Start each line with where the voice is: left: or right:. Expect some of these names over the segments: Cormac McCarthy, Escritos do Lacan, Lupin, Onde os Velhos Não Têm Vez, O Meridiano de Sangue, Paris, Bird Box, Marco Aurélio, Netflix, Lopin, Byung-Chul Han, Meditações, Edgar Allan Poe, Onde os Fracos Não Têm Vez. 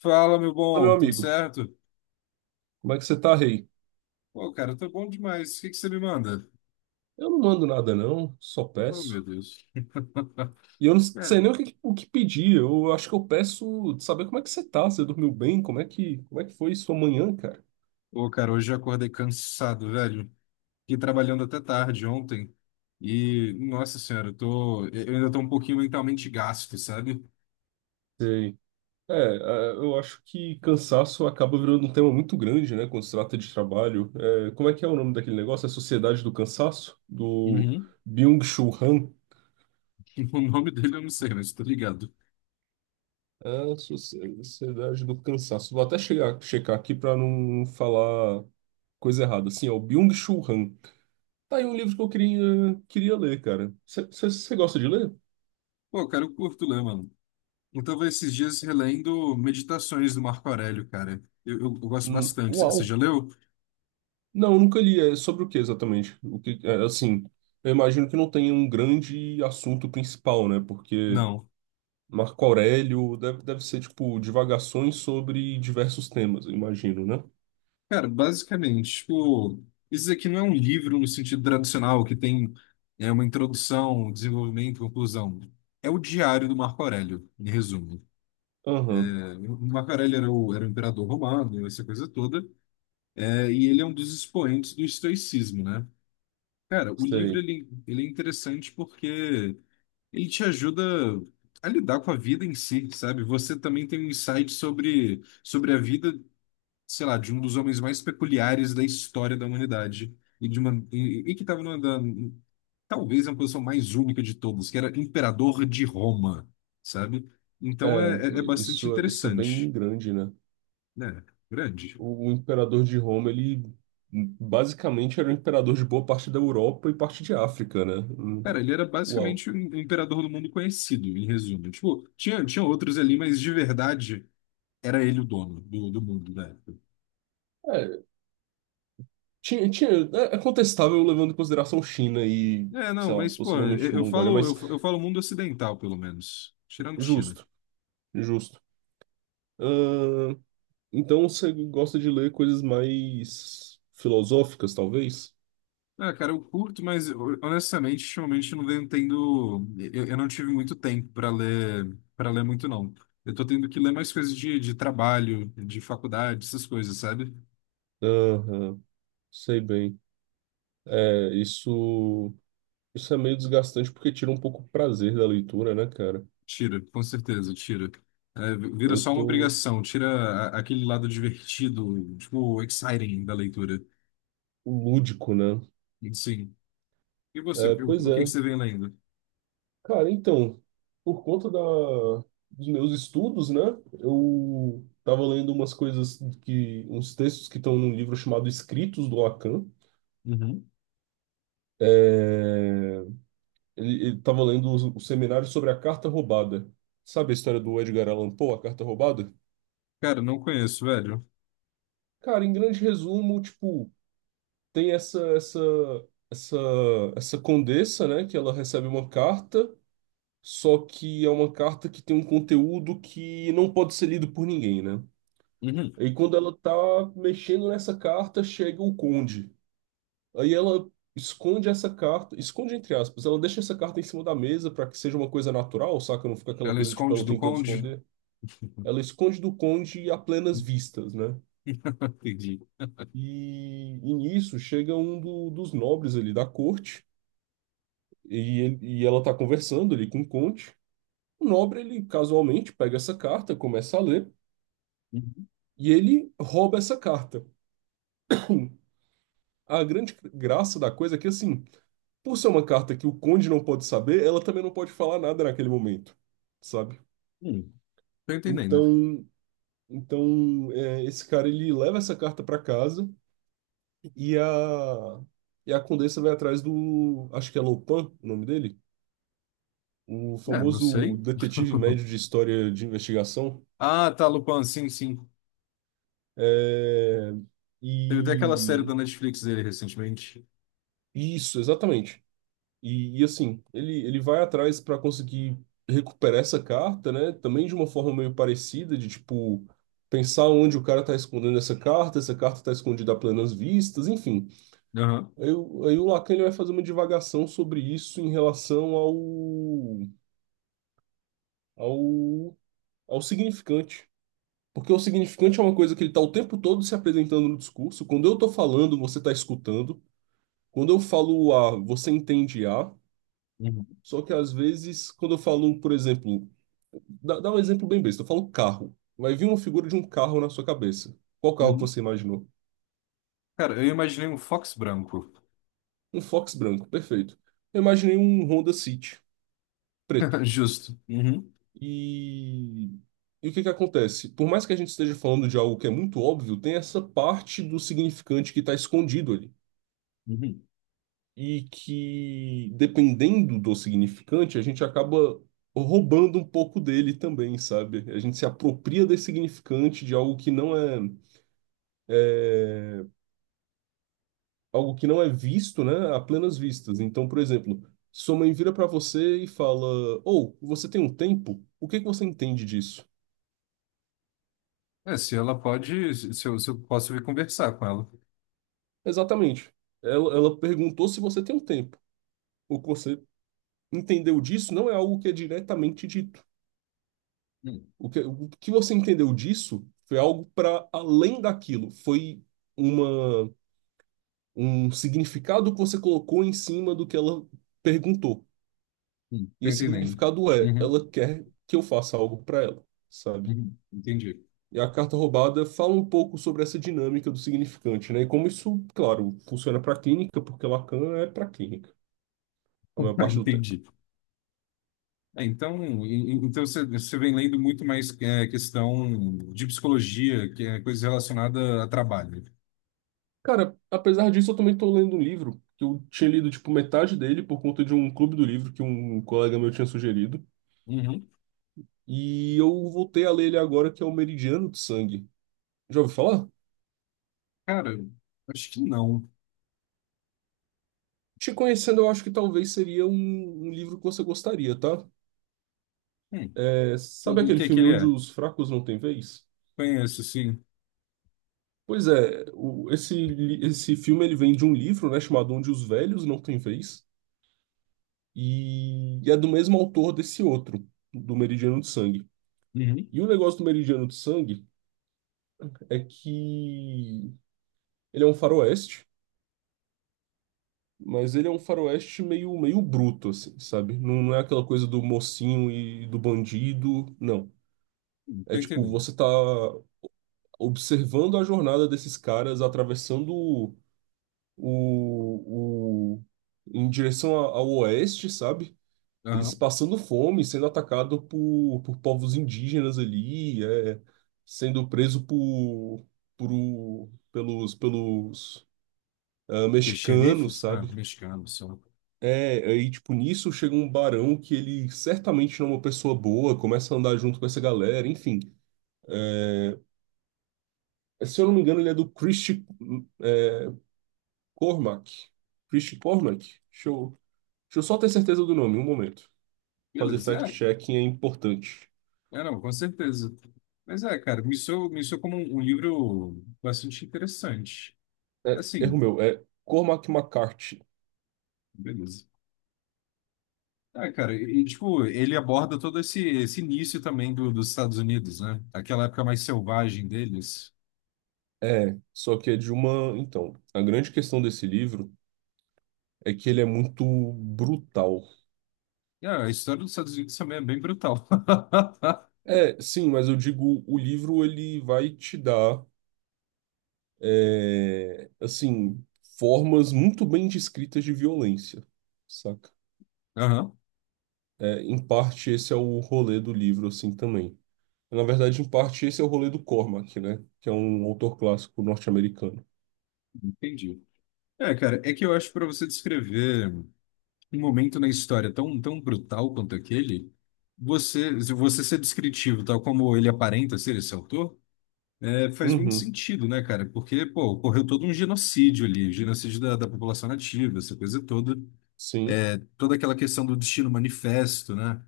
left: Fala, meu
right: Fala, meu
left: bom, tudo
right: amigo,
left: certo?
right: como é que você tá, rei?
left: Pô, cara, tá bom demais. O que que você me manda?
right: Eu não mando nada, não, só
left: Oh, meu
right: peço.
left: Deus.
right: E eu não sei nem o
left: É.
right: que, o que pedir, eu acho que eu peço saber como é que você tá, você dormiu bem, como é que foi sua manhã, cara?
left: Pô, cara, hoje eu acordei cansado, velho. Fiquei trabalhando até tarde ontem. E, nossa senhora, eu ainda tô um pouquinho mentalmente gasto, sabe?
right: Sei. Eu acho que cansaço acaba virando um tema muito grande, né, quando se trata de trabalho. É, como é que é o nome daquele negócio? É Sociedade do Cansaço? Do
left: Uhum.
right: Byung-Chul Han?
left: O nome dele eu não sei, mas tô ligado.
right: É, Sociedade do Cansaço. Vou até checar aqui pra não falar coisa errada. Assim, é o Byung-Chul Han. Tá aí um livro que eu queria ler, cara. Você gosta de ler?
left: Pô, cara, eu curto ler, mano. Eu tava esses dias relendo Meditações do Marco Aurélio, cara. Eu gosto bastante. Você
right: Uau!
left: já leu?
right: Não, nunca li. É sobre o que exatamente? Assim, eu imagino que não tenha um grande assunto principal, né? Porque
left: Não.
right: Marco Aurélio deve ser, tipo, divagações sobre diversos temas, eu imagino, né?
left: Cara, basicamente, tipo, isso aqui não é um livro no sentido tradicional, que tem uma introdução, um desenvolvimento, conclusão. É o diário do Marco Aurélio, em resumo.
right: Aham,
left: É, o Marco Aurélio era o imperador romano, essa coisa toda, é, e ele é um dos expoentes do estoicismo, né? Cara, o livro,
right: sei.
left: ele, ele é interessante porque ele te ajuda a lidar com a vida em si, sabe? Você também tem um insight sobre a vida sei lá, de um dos homens mais peculiares da história da humanidade e que estava talvez a posição mais única de todos, que era imperador de Roma, sabe? Então
right: É,
left: é bastante
right: isso, isso é bem
left: interessante,
right: grande, né?
left: né? Grande.
right: O imperador de Roma, ele basicamente era o imperador de boa parte da Europa e parte de África, né?
left: Cara, ele era
right: Uau.
left: basicamente um imperador do mundo conhecido, em resumo. Tipo, tinha outros ali, mas de verdade era ele o dono do mundo da época.
right: É, tinha, é contestável levando em consideração China e,
left: É, não,
right: sei lá,
left: Mas, pô,
right: possivelmente Mongólia, mas
left: eu falo mundo ocidental, pelo menos. Tirando China.
right: justo, justo. Ahn, então você gosta de ler coisas mais filosóficas, talvez?
left: Ah, cara, eu curto, mas honestamente, ultimamente eu não venho tendo. Eu não tive muito tempo para ler muito, não. Eu tô tendo que ler mais coisas de trabalho, de faculdade, essas coisas, sabe?
right: Aham, sei bem. É, isso, isso é meio desgastante porque tira um pouco o prazer da leitura, né, cara?
left: Tira, com certeza, tira. É, vira
right: Eu
left: só uma
right: tô
left: obrigação, tira aquele lado divertido, tipo, exciting da leitura.
right: lúdico, né?
left: Sim. E você,
right: É, pois
left: o que que
right: é.
left: você vem lendo?
right: Cara, então, por conta da, dos meus estudos, né, eu tava lendo uns textos que estão num livro chamado Escritos do Lacan.
left: Uhum.
right: É, ele tava lendo o seminário sobre a carta roubada. Sabe a história do Edgar Allan Poe, a carta roubada?
left: Cara, não conheço, velho.
right: Cara, em grande resumo, tipo, tem essa essa condessa, né, que ela recebe uma carta, só que é uma carta que tem um conteúdo que não pode ser lido por ninguém, né?
left: Uhum.
right: E quando ela tá mexendo nessa carta, chega o conde. Aí ela esconde essa carta, esconde entre aspas, ela deixa essa carta em cima da mesa para que seja uma coisa natural, saca? Não fica aquela
left: Ela
right: coisa tipo
left: esconde
right: ela
left: do
right: tentando
left: conde?
right: esconder. Ela esconde do conde a plenas vistas, né?
left: Entendi.
right: E nisso chega um dos nobres ali da corte e, ela tá conversando ali com o conde. O nobre, ele casualmente pega essa carta, começa a ler
left: Uhum.
right: e ele rouba essa carta. A grande graça da coisa é que assim. Por ser uma carta que o conde não pode saber, ela também não pode falar nada naquele momento, sabe?
left: Hum. Tô entendendo.
right: Então, então é, esse cara ele leva essa carta para casa e a e a condessa vai atrás do, acho que é Lopin, o nome dele, o
left: É, não
right: famoso
left: sei.
right: detetive médio de história de investigação.
left: Ah, tá, Lupin, sim, sim.
right: É,
left: Teve até aquela série da
right: e
left: Netflix dele recentemente.
right: isso, exatamente. E, assim, ele vai atrás para conseguir recuperar essa carta, né? Também de uma forma meio parecida, de tipo, pensar onde o cara tá escondendo essa carta tá escondida a plenas vistas, enfim.
left: Aham.
right: Aí o Lacan ele vai fazer uma divagação sobre isso em relação ao, ao significante. Porque o significante é uma coisa que ele tá o tempo todo se apresentando no discurso. Quando eu tô falando, você tá escutando. Quando eu falo A, você entende A.
left: Uhum.
right: Só que às vezes, quando eu falo, por exemplo, dá um exemplo bem besta. Eu falo carro. Vai vir uma figura de um carro na sua cabeça. Qual carro que
left: Uhum.
right: você imaginou?
left: Cara, eu imaginei um Fox branco.
right: Um Fox branco, perfeito. Eu imaginei um Honda City, preto.
left: Justo. Uhum.
right: E... E o que que acontece? Por mais que a gente esteja falando de algo que é muito óbvio, tem essa parte do significante que está escondido ali.
left: Uhum.
right: E que, dependendo do significante, a gente acaba roubando um pouco dele também, sabe? A gente se apropria desse significante de algo que não é, é algo que não é visto, né, a plenas vistas. Então, por exemplo, sua mãe vira para você e fala: "Ou, você tem um tempo? O que que você entende disso?"
left: É, se ela pode, se eu posso vir conversar com ela.
right: Exatamente. Ela perguntou se você tem um tempo. O que você entendeu disso não é algo que é diretamente dito.
left: Hum,
right: O que você entendeu disso foi algo para além daquilo. Foi uma, um significado que você colocou em cima do que ela perguntou. E
left: tô
right: esse
left: entendendo.
right: significado é,
left: Uhum.
right: ela quer que eu faça algo para ela, sabe?
left: Uhum. Entendi.
right: E a carta roubada fala um pouco sobre essa dinâmica do significante, né? E como isso, claro, funciona para a clínica, porque Lacan é para a clínica, a maior parte do tempo.
left: Entendi. É, então, então você vem lendo muito mais é, questão de psicologia, que é coisa relacionada a trabalho.
right: Cara, apesar disso, eu também estou lendo um livro que eu tinha lido, tipo, metade dele por conta de um clube do livro que um colega meu tinha sugerido.
left: Uhum.
right: E eu voltei a ler ele agora, que é O Meridiano de Sangue. Já ouviu falar?
left: Cara, acho que não.
right: Te conhecendo, eu acho que talvez seria um livro que você gostaria, tá?
left: Hum.
right: É,
left: O
right: sabe
left: o
right: aquele
left: que que
right: filme
left: ele
right: Onde
left: é?
right: os Fracos Não Têm Vez?
left: Conheço, sim.
right: Pois é, esse filme ele vem de um livro, né, chamado Onde os Velhos Não Têm Vez, e é do mesmo autor desse outro, do Meridiano de Sangue.
left: Uhum.
right: E o negócio do Meridiano de Sangue é que ele é um faroeste, mas ele é um faroeste meio bruto, assim, sabe? Não é aquela coisa do mocinho e do bandido, não. É
left: Tô
right: tipo,
left: entendendo.
right: você tá observando a jornada desses caras atravessando o, o, em direção ao oeste, sabe? Eles
left: Aham.
right: passando fome, sendo atacado por povos indígenas ali, é, sendo preso pelos ah,
left: E
right: mexicanos,
left: xerifes? Ah,
right: sabe?
left: mexicano só.
right: É, aí, tipo, nisso chega um barão que ele certamente não é uma pessoa boa, começa a andar junto com essa galera, enfim. É, se eu não me engano, ele é do Christie é, Cormac. Christie Cormac? Deixa eu, deixa eu só ter certeza do nome, um momento. Fazer
left: Beleza, é.
right: fact-checking é importante.
left: É, não, com certeza. Mas é, cara, me soou como um livro bastante interessante.
right: É,
left: Assim,
right: erro meu, é Cormac McCarthy.
left: beleza. Ah, cara, tipo, ele aborda todo esse, esse início também dos Estados Unidos, né? Aquela época mais selvagem deles.
right: É, só que é de uma. Então, a grande questão desse livro é que ele é muito brutal.
left: E, ah, a história dos Estados Unidos também é bem brutal.
right: É, sim, mas eu digo, o livro ele vai te dar, é, assim, formas muito bem descritas de violência, saca?
left: Aham,
right: É, em parte, esse é o rolê do livro, assim, também. Na verdade, em parte, esse é o rolê do Cormac, né? Que é um autor clássico norte-americano.
left: entendi. É, cara, é que eu acho que para você descrever. Um momento na história tão brutal quanto aquele, você, se você ser descritivo, tal como ele aparenta ser esse autor, é, faz muito
right: Uhum,
left: sentido, né, cara? Porque, pô, ocorreu todo um genocídio ali, genocídio da população nativa, essa coisa toda,
right: sim.
left: toda aquela questão do destino manifesto, né?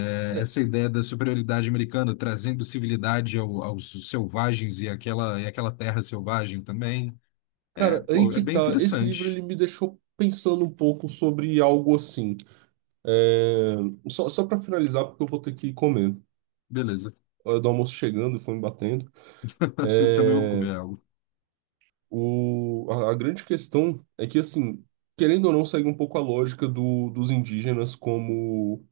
left: É,
right: É,
left: essa ideia da superioridade americana trazendo civilidade aos selvagens e aquela terra selvagem também. É,
right: cara, aí
left: pô, é
right: que
left: bem
right: tá. Esse livro
left: interessante.
right: ele me deixou pensando um pouco sobre algo assim. É, só para finalizar, porque eu vou ter que comer.
left: Beleza.
right: A hora do almoço chegando, foi me batendo.
left: Eu também vou
right: É,
left: comer algo.
right: o... a grande questão é que, assim, querendo ou não, segue um pouco a lógica do, dos indígenas como.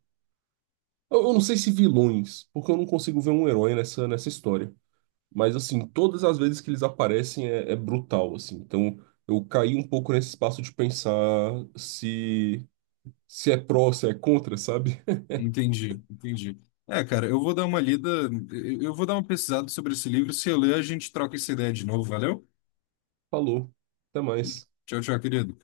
right: Eu não sei se vilões, porque eu não consigo ver um herói nessa história. Mas, assim, todas as vezes que eles aparecem é, é brutal, assim. Então, eu caí um pouco nesse espaço de pensar se. Se é pró, se é contra, sabe?
left: Entendi, entendi. É, cara, eu vou dar uma lida, eu vou dar uma pesquisada sobre esse livro. Se eu ler, a gente troca essa ideia de novo, valeu?
right: Falou. Até mais.
left: Tchau, tchau, querido.